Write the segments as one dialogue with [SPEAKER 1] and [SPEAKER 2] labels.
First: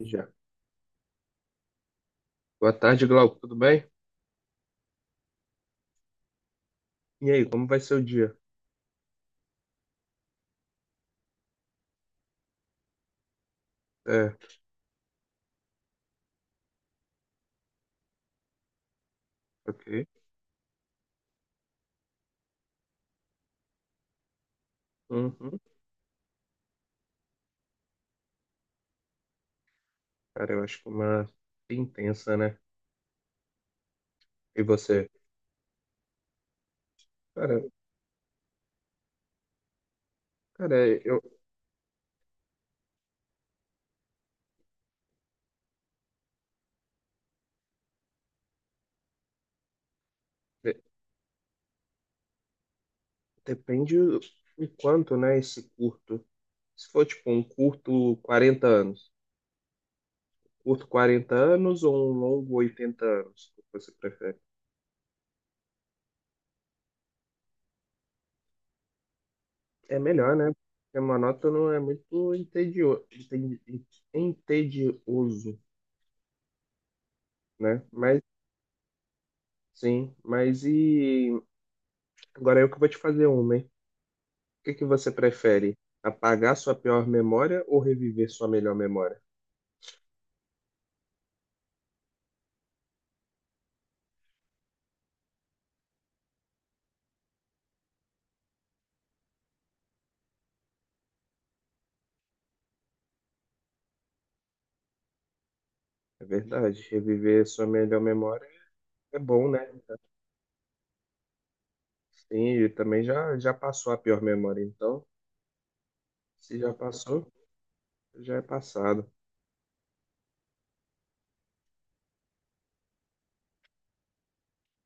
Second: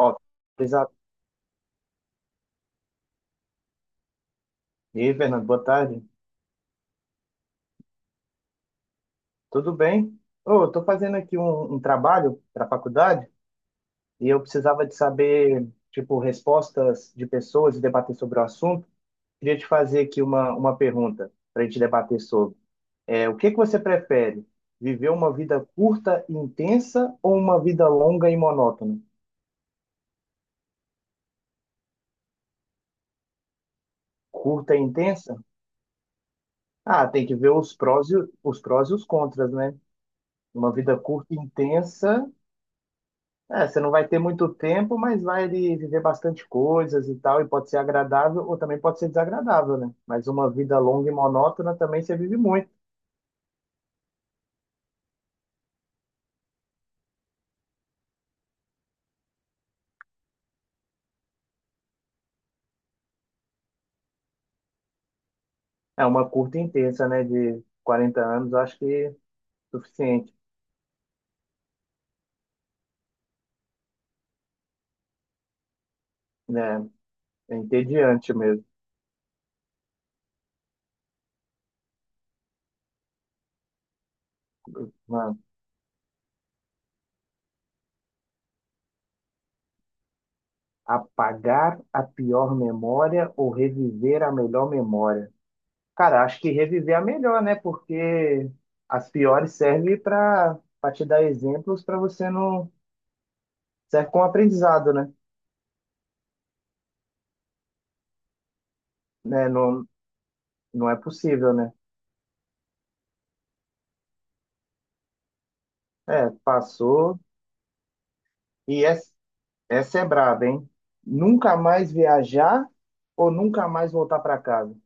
[SPEAKER 1] Já.
[SPEAKER 2] Exato.
[SPEAKER 1] Boa tarde, Glauco. Tudo bem?
[SPEAKER 2] E aí, Fernando, boa tarde.
[SPEAKER 1] E aí, como vai ser o dia?
[SPEAKER 2] Tudo bem? Ô, eu tô fazendo aqui um trabalho para a faculdade e
[SPEAKER 1] É,
[SPEAKER 2] eu precisava de saber, tipo, respostas de pessoas e debater sobre o assunto. Queria te fazer
[SPEAKER 1] ok.
[SPEAKER 2] aqui uma pergunta para a gente debater sobre. É, o que que você prefere? Viver uma vida
[SPEAKER 1] Uhum.
[SPEAKER 2] curta e intensa ou uma vida longa e monótona?
[SPEAKER 1] Cara, eu acho que é uma intensa, né? E
[SPEAKER 2] Curta e
[SPEAKER 1] você?
[SPEAKER 2] intensa? Ah, tem que ver
[SPEAKER 1] Cara,
[SPEAKER 2] os prós e os contras, né? Uma
[SPEAKER 1] cara,
[SPEAKER 2] vida
[SPEAKER 1] eu
[SPEAKER 2] curta e intensa. É, você não vai ter muito tempo, mas vai ali viver bastante coisas e tal, e pode ser agradável ou também pode ser desagradável, né? Mas uma vida
[SPEAKER 1] de-
[SPEAKER 2] longa e monótona também você vive muito.
[SPEAKER 1] depende o quanto, né, esse curto. Se for tipo um curto 40 anos, curto 40 anos ou um longo 80 anos, o que você prefere?
[SPEAKER 2] É uma curta e intensa, né? De quarenta anos, eu acho que é
[SPEAKER 1] É
[SPEAKER 2] suficiente,
[SPEAKER 1] melhor, né? Porque monótono é muito entedioso,
[SPEAKER 2] né? É
[SPEAKER 1] né? Mas
[SPEAKER 2] entediante mesmo.
[SPEAKER 1] sim, mas e agora eu que vou te fazer uma, hein? O que que você
[SPEAKER 2] Mano,
[SPEAKER 1] prefere? Apagar sua pior memória ou reviver sua melhor memória?
[SPEAKER 2] apagar a pior memória ou reviver a melhor memória? Cara, acho que reviver a melhor, né? Porque as piores servem para te dar exemplos para você não. Serve como aprendizado, né?
[SPEAKER 1] É verdade, reviver sua melhor memória é
[SPEAKER 2] Né,
[SPEAKER 1] bom, né?
[SPEAKER 2] não, não é possível, né?
[SPEAKER 1] Sim, e também já passou a pior memória, então,
[SPEAKER 2] É,
[SPEAKER 1] se já
[SPEAKER 2] passou.
[SPEAKER 1] passou, já é
[SPEAKER 2] E
[SPEAKER 1] passado.
[SPEAKER 2] essa, essa é braba, hein? Nunca mais viajar ou nunca mais voltar para casa?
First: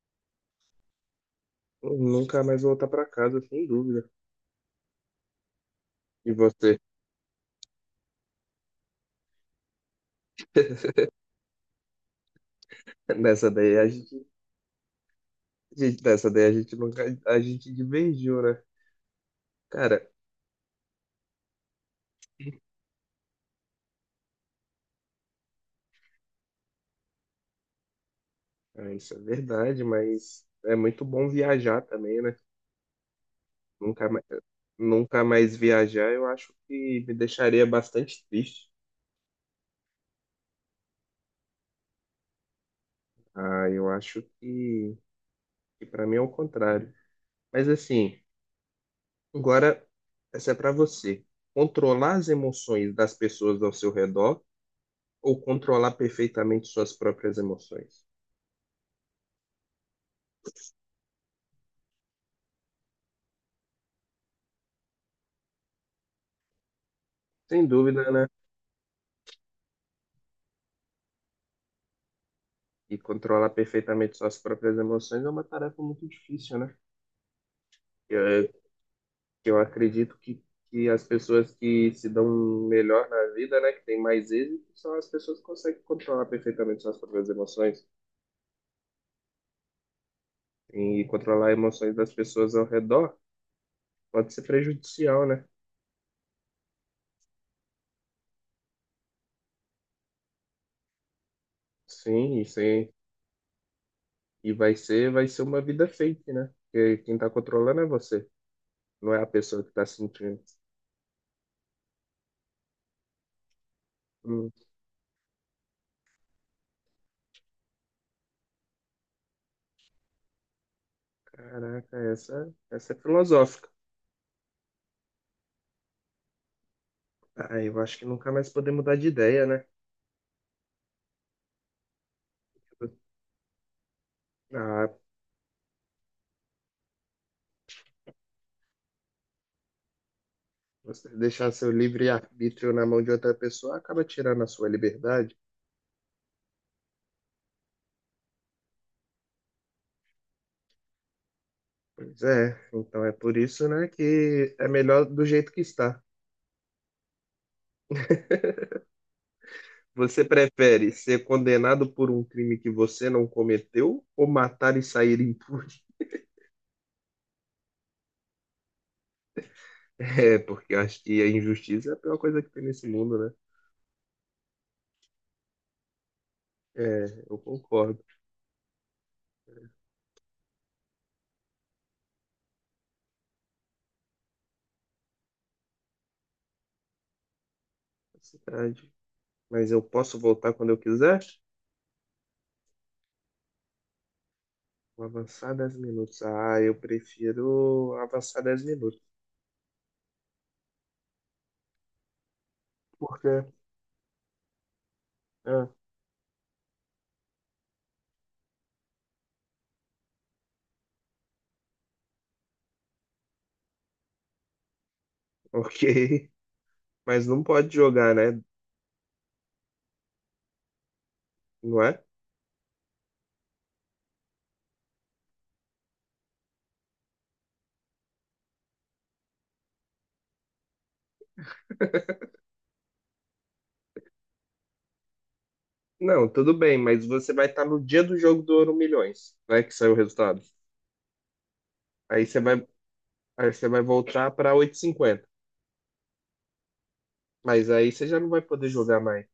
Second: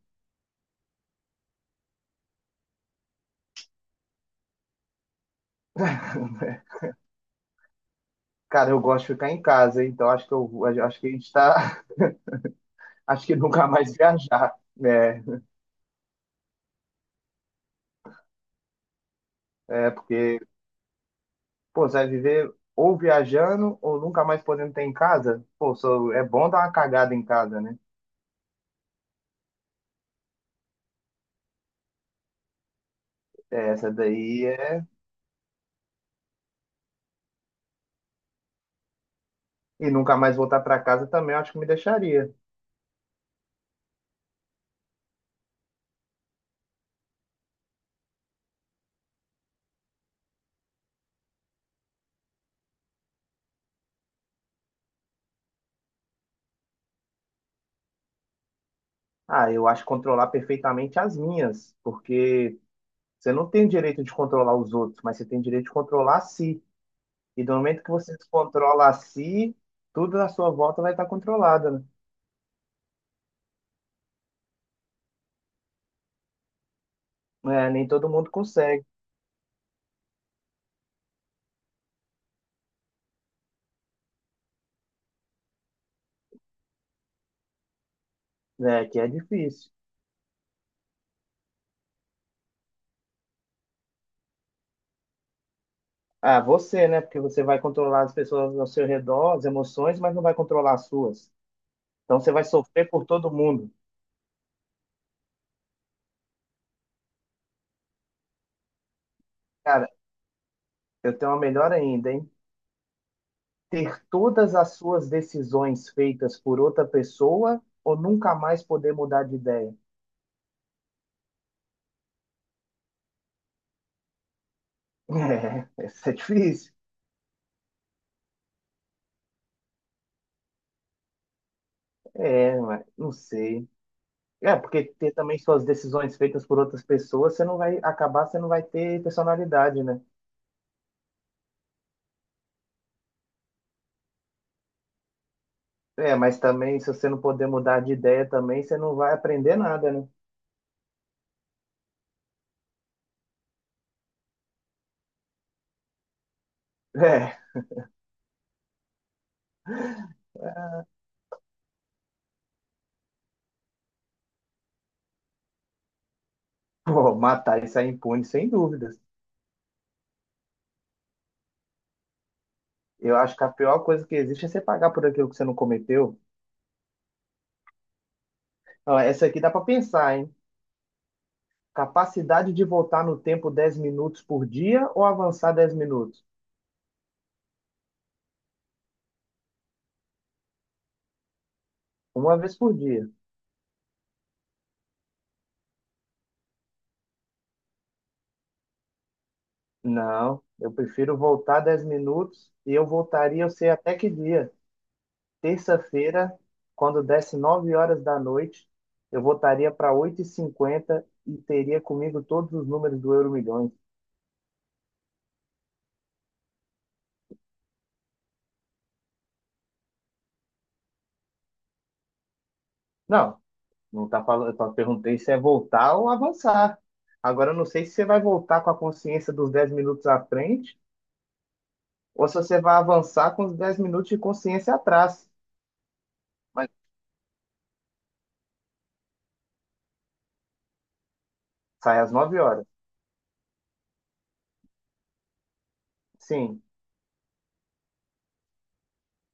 [SPEAKER 1] Nunca mais voltar para casa, sem dúvida. E você,
[SPEAKER 2] Cara, eu gosto de ficar em casa, hein? Então acho que a gente tá, acho que
[SPEAKER 1] nessa
[SPEAKER 2] nunca
[SPEAKER 1] daí a
[SPEAKER 2] mais
[SPEAKER 1] gente,
[SPEAKER 2] viajar, né?
[SPEAKER 1] gente, nessa daí a gente nunca, a gente divergiu, né?
[SPEAKER 2] É
[SPEAKER 1] Cara,
[SPEAKER 2] porque, pô, você vai viver ou viajando ou nunca mais podendo ter em casa? Pô, é bom dar uma cagada em casa, né?
[SPEAKER 1] é, isso é verdade, mas é muito bom viajar também, né?
[SPEAKER 2] É, essa
[SPEAKER 1] Nunca mais,
[SPEAKER 2] daí é.
[SPEAKER 1] nunca mais viajar, eu acho que me deixaria bastante triste.
[SPEAKER 2] E nunca mais voltar para casa também eu acho que me deixaria.
[SPEAKER 1] Ah, eu acho que para mim é o contrário. Mas assim, agora essa é para você. Controlar as emoções das pessoas ao seu redor ou controlar perfeitamente suas próprias emoções?
[SPEAKER 2] Ah, eu acho controlar perfeitamente as minhas, porque você não tem direito de controlar os outros, mas você tem direito de controlar a si. E do
[SPEAKER 1] Sem
[SPEAKER 2] momento que
[SPEAKER 1] dúvida,
[SPEAKER 2] você
[SPEAKER 1] né?
[SPEAKER 2] controla a si, tudo na sua volta vai estar controlado,
[SPEAKER 1] E controlar perfeitamente suas próprias emoções é uma tarefa muito difícil, né?
[SPEAKER 2] né? É, nem todo mundo
[SPEAKER 1] Eh,
[SPEAKER 2] consegue,
[SPEAKER 1] que Eu acredito que as pessoas que se dão melhor na vida, né, que têm mais êxito, são as pessoas que conseguem controlar perfeitamente suas próprias emoções.
[SPEAKER 2] né? Que é difícil.
[SPEAKER 1] E controlar emoções das pessoas ao redor pode ser prejudicial, né?
[SPEAKER 2] Ah, você, né? Porque você vai controlar as pessoas ao seu redor, as emoções, mas não vai controlar as suas. Então você
[SPEAKER 1] Sim,
[SPEAKER 2] vai
[SPEAKER 1] e
[SPEAKER 2] sofrer
[SPEAKER 1] sim.
[SPEAKER 2] por todo mundo.
[SPEAKER 1] E vai ser uma vida fake, né? Porque quem tá controlando é você, não é a pessoa que tá
[SPEAKER 2] Cara,
[SPEAKER 1] sentindo.
[SPEAKER 2] eu tenho uma melhor ainda, hein? Ter
[SPEAKER 1] Hum,
[SPEAKER 2] todas as suas decisões feitas por outra pessoa ou nunca mais poder mudar de ideia.
[SPEAKER 1] caraca, essa é filosófica.
[SPEAKER 2] É, isso é difícil.
[SPEAKER 1] Ah, eu acho que nunca mais poder mudar de ideia, né?
[SPEAKER 2] É, mas não sei. É, porque
[SPEAKER 1] Ah,
[SPEAKER 2] ter também suas decisões feitas por outras pessoas, você não vai acabar, você não vai ter personalidade, né?
[SPEAKER 1] você deixar seu livre-arbítrio na mão de outra pessoa acaba tirando a sua liberdade.
[SPEAKER 2] É, mas também, se você não puder mudar de ideia também, você não vai aprender nada, né?
[SPEAKER 1] Pois é, então é por isso, né, que é melhor do jeito que está.
[SPEAKER 2] É,
[SPEAKER 1] Você prefere ser condenado por um crime que você não cometeu ou matar e sair impune?
[SPEAKER 2] pô, matar e sair impune, sem dúvidas.
[SPEAKER 1] É, porque eu acho que a injustiça é a pior coisa que tem nesse
[SPEAKER 2] Eu
[SPEAKER 1] mundo, né?
[SPEAKER 2] acho que a pior coisa que existe é você pagar por aquilo que você não cometeu.
[SPEAKER 1] É, eu concordo.
[SPEAKER 2] Ó, essa aqui dá pra pensar, hein? Capacidade de voltar no tempo 10 minutos por dia ou avançar 10 minutos?
[SPEAKER 1] É verdade. Mas eu posso voltar quando eu quiser?
[SPEAKER 2] Uma vez por dia.
[SPEAKER 1] Vou avançar 10 minutos. Ah, eu prefiro avançar 10 minutos.
[SPEAKER 2] Não, eu prefiro voltar 10 minutos e eu
[SPEAKER 1] Por quê?
[SPEAKER 2] voltaria, eu sei até que dia.
[SPEAKER 1] Ah,
[SPEAKER 2] Terça-feira, quando desse 9 horas da noite, eu voltaria para oito e cinquenta e teria comigo todos os números do Euro Milhões.
[SPEAKER 1] ok. Mas não pode jogar, né? Não é?
[SPEAKER 2] Não, não tá falando, eu só perguntei se é voltar ou avançar. Agora eu não sei se você vai voltar com a consciência dos 10 minutos à frente ou se você vai avançar com os 10 minutos de consciência atrás.
[SPEAKER 1] Não, tudo
[SPEAKER 2] Mas
[SPEAKER 1] bem, mas você vai estar no dia do jogo do Ouro Milhões, né? Que saiu o resultado.
[SPEAKER 2] sai às
[SPEAKER 1] Aí você
[SPEAKER 2] 9 horas.
[SPEAKER 1] vai, aí você vai voltar para oito h 50.
[SPEAKER 2] Sim,
[SPEAKER 1] Mas aí você já não vai poder jogar mais.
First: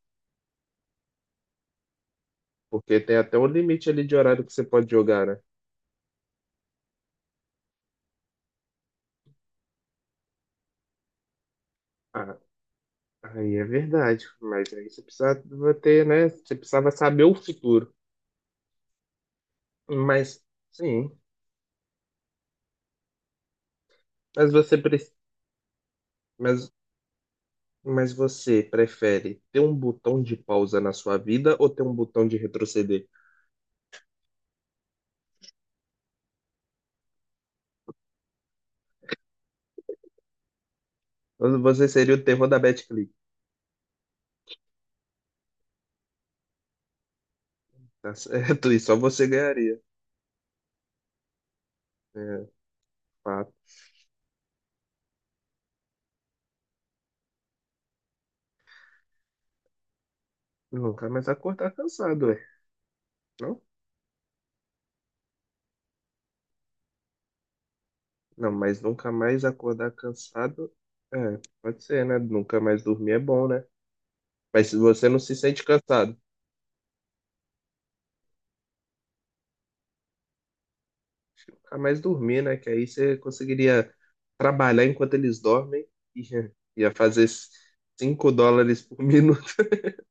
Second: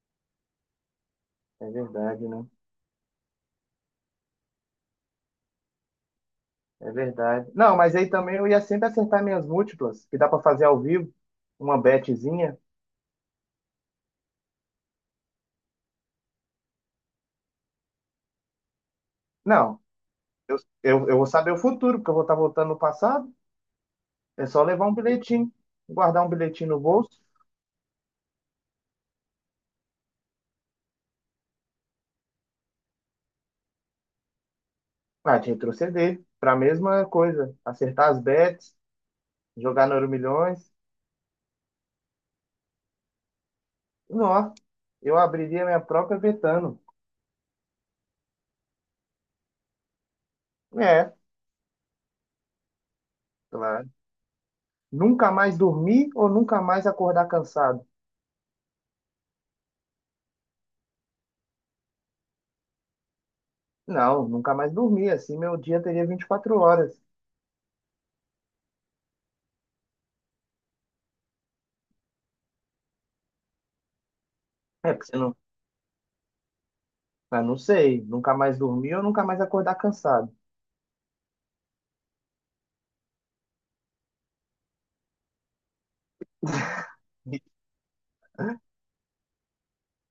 [SPEAKER 2] é verdade, né?
[SPEAKER 1] Porque tem até um limite ali de horário que você pode jogar, né?
[SPEAKER 2] É verdade. Não, mas aí também eu ia sempre acertar minhas múltiplas, que dá pra fazer ao vivo, uma
[SPEAKER 1] Ah,
[SPEAKER 2] betezinha.
[SPEAKER 1] aí é verdade. Mas aí você precisava ter, né? Você precisava saber o futuro.
[SPEAKER 2] Não,
[SPEAKER 1] Mas,
[SPEAKER 2] eu,
[SPEAKER 1] sim.
[SPEAKER 2] eu vou saber o futuro, porque eu vou estar voltando no passado. É
[SPEAKER 1] Mas
[SPEAKER 2] só
[SPEAKER 1] você,
[SPEAKER 2] levar um
[SPEAKER 1] pre-
[SPEAKER 2] bilhetinho, guardar um bilhetinho
[SPEAKER 1] mas,
[SPEAKER 2] no bolso,
[SPEAKER 1] mas você prefere ter um botão de pausa na sua vida ou ter um botão de retroceder?
[SPEAKER 2] ah, te retroceder para a mesma coisa, acertar as bets, jogar no Euromilhões.
[SPEAKER 1] Você seria o terror da BetClick,
[SPEAKER 2] Não, eu abriria minha própria betano.
[SPEAKER 1] tá certo? E só você ganharia.
[SPEAKER 2] É,
[SPEAKER 1] É, fato.
[SPEAKER 2] claro. Nunca mais dormir ou nunca mais acordar cansado?
[SPEAKER 1] Nunca mais acordar cansado, é. Não?
[SPEAKER 2] Não, nunca mais dormir, assim meu dia teria 24 horas.
[SPEAKER 1] Não, mas nunca mais acordar cansado. É, pode ser, né? Nunca mais dormir é bom, né? Mas se
[SPEAKER 2] É, porque
[SPEAKER 1] você
[SPEAKER 2] você
[SPEAKER 1] não se
[SPEAKER 2] não
[SPEAKER 1] sente cansado,
[SPEAKER 2] Ah, não sei, nunca mais dormir ou nunca mais acordar cansado.
[SPEAKER 1] acho que nunca mais dormir, né? Que aí você conseguiria trabalhar enquanto eles dormem e ia fazer
[SPEAKER 2] E,
[SPEAKER 1] US$ 5 por minuto.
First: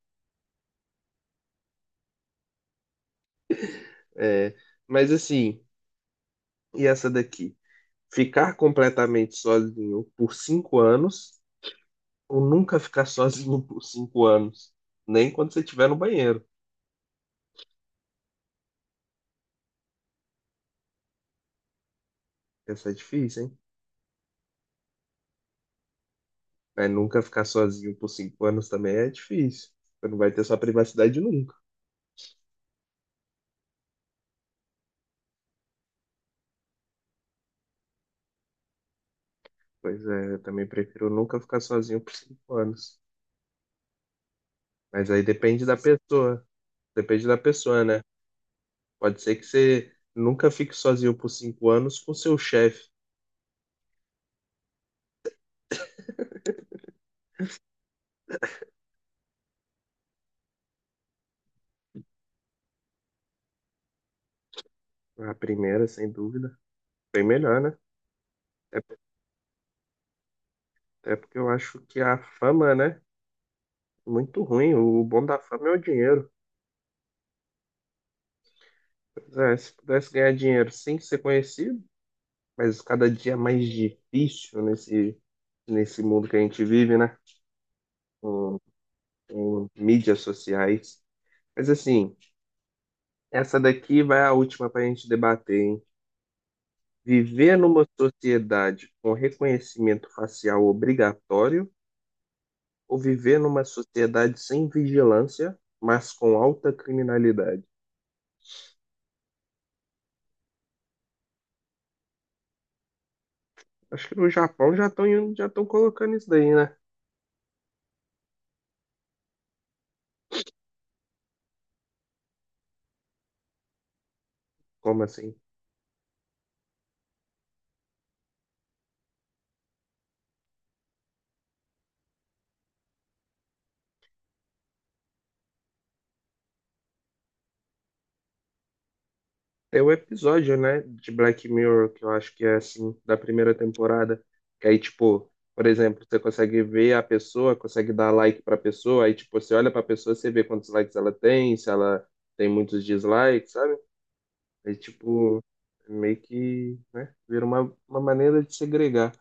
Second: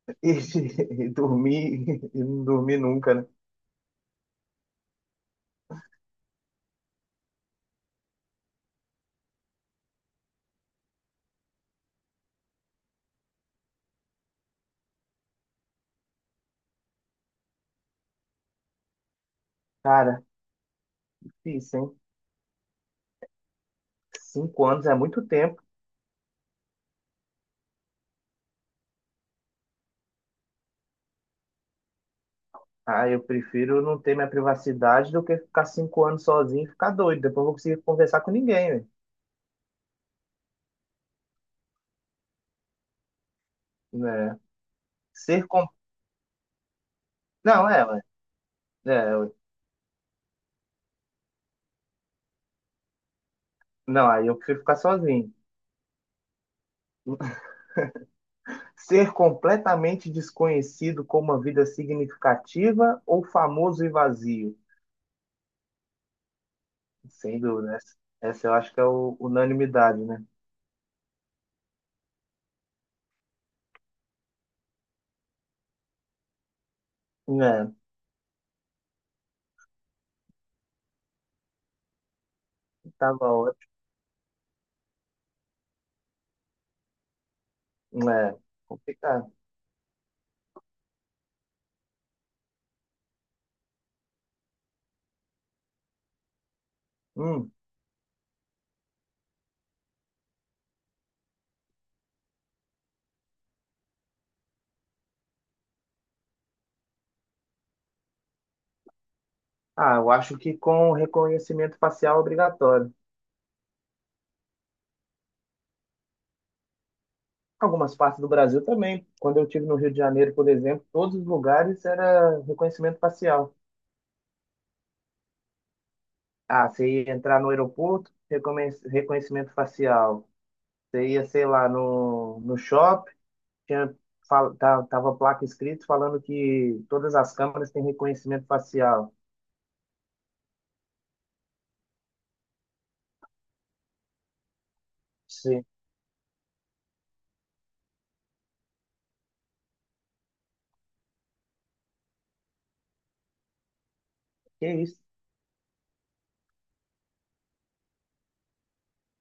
[SPEAKER 2] dormir, e não dormir nunca, né?
[SPEAKER 1] É, mas assim, e essa daqui? Ficar completamente sozinho por 5 anos ou nunca ficar sozinho por 5 anos. Nem quando você estiver no banheiro.
[SPEAKER 2] Cara, difícil, hein?
[SPEAKER 1] Essa é difícil, hein?
[SPEAKER 2] Cinco anos é muito tempo.
[SPEAKER 1] Mas nunca ficar sozinho por cinco anos também é difícil. Você não vai ter sua privacidade nunca.
[SPEAKER 2] Ah, eu prefiro não ter minha privacidade do que ficar cinco anos sozinho e ficar doido. Depois eu vou conseguir conversar com ninguém, né?
[SPEAKER 1] Pois é, eu também prefiro nunca ficar sozinho por cinco anos.
[SPEAKER 2] Né?
[SPEAKER 1] Mas aí
[SPEAKER 2] Ser
[SPEAKER 1] depende
[SPEAKER 2] com...
[SPEAKER 1] da pessoa. Depende da
[SPEAKER 2] Não,
[SPEAKER 1] pessoa,
[SPEAKER 2] é,
[SPEAKER 1] né?
[SPEAKER 2] ué. É,
[SPEAKER 1] Pode
[SPEAKER 2] ué.
[SPEAKER 1] ser que você nunca fique sozinho por cinco anos com seu chefe.
[SPEAKER 2] Não, aí eu prefiro ficar sozinho. Ser completamente desconhecido com uma vida significativa ou famoso e vazio?
[SPEAKER 1] A primeira, sem dúvida. Bem
[SPEAKER 2] Sem
[SPEAKER 1] melhor,
[SPEAKER 2] dúvida.
[SPEAKER 1] né?
[SPEAKER 2] Essa eu acho
[SPEAKER 1] É,
[SPEAKER 2] que é o, unanimidade, né?
[SPEAKER 1] é porque eu acho que a fama, né? É muito ruim. O bom da fama é o dinheiro.
[SPEAKER 2] É,
[SPEAKER 1] Pois é, se pudesse ganhar dinheiro sem ser conhecido, mas cada
[SPEAKER 2] tava
[SPEAKER 1] dia é mais
[SPEAKER 2] ótimo.
[SPEAKER 1] difícil nesse mundo que a gente vive, né?
[SPEAKER 2] É,
[SPEAKER 1] Com,
[SPEAKER 2] complicado.
[SPEAKER 1] com mídias sociais. Mas assim, essa daqui vai a última para a gente debater, hein?
[SPEAKER 2] Hum.
[SPEAKER 1] Viver numa sociedade com reconhecimento facial obrigatório ou viver numa sociedade sem vigilância, mas com alta criminalidade?
[SPEAKER 2] Ah, eu acho que com reconhecimento facial obrigatório.
[SPEAKER 1] Acho que no Japão já estão colocando isso daí, né?
[SPEAKER 2] Algumas partes do Brasil também. Quando eu estive no Rio de Janeiro, por exemplo, todos os lugares era reconhecimento facial.
[SPEAKER 1] Como assim?
[SPEAKER 2] Ah, você ia entrar no aeroporto, reconhecimento facial. Você ia, sei lá, no shopping, tinha, tava placa escrito falando que todas as câmeras têm reconhecimento facial.
[SPEAKER 1] Tem um episódio, né, de Black Mirror que eu acho que é assim, da primeira temporada, que aí, tipo,
[SPEAKER 2] Sim.
[SPEAKER 1] por exemplo, você consegue ver a pessoa, consegue dar like pra pessoa, aí, tipo, você olha pra pessoa, você vê quantos likes ela tem, se ela tem muitos dislikes, sabe?
[SPEAKER 2] Que
[SPEAKER 1] Aí,
[SPEAKER 2] isso?
[SPEAKER 1] tipo, meio que, né, vira uma maneira de segregar.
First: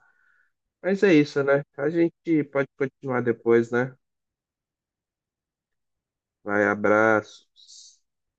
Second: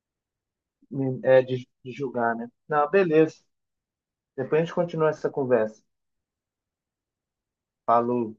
[SPEAKER 1] Mas é isso,
[SPEAKER 2] É,
[SPEAKER 1] né? A
[SPEAKER 2] de julgar,
[SPEAKER 1] gente
[SPEAKER 2] né?
[SPEAKER 1] pode
[SPEAKER 2] Não,
[SPEAKER 1] continuar
[SPEAKER 2] beleza.
[SPEAKER 1] depois, né?
[SPEAKER 2] Depois a gente continua essa conversa.
[SPEAKER 1] Vai, abraços.
[SPEAKER 2] Falou.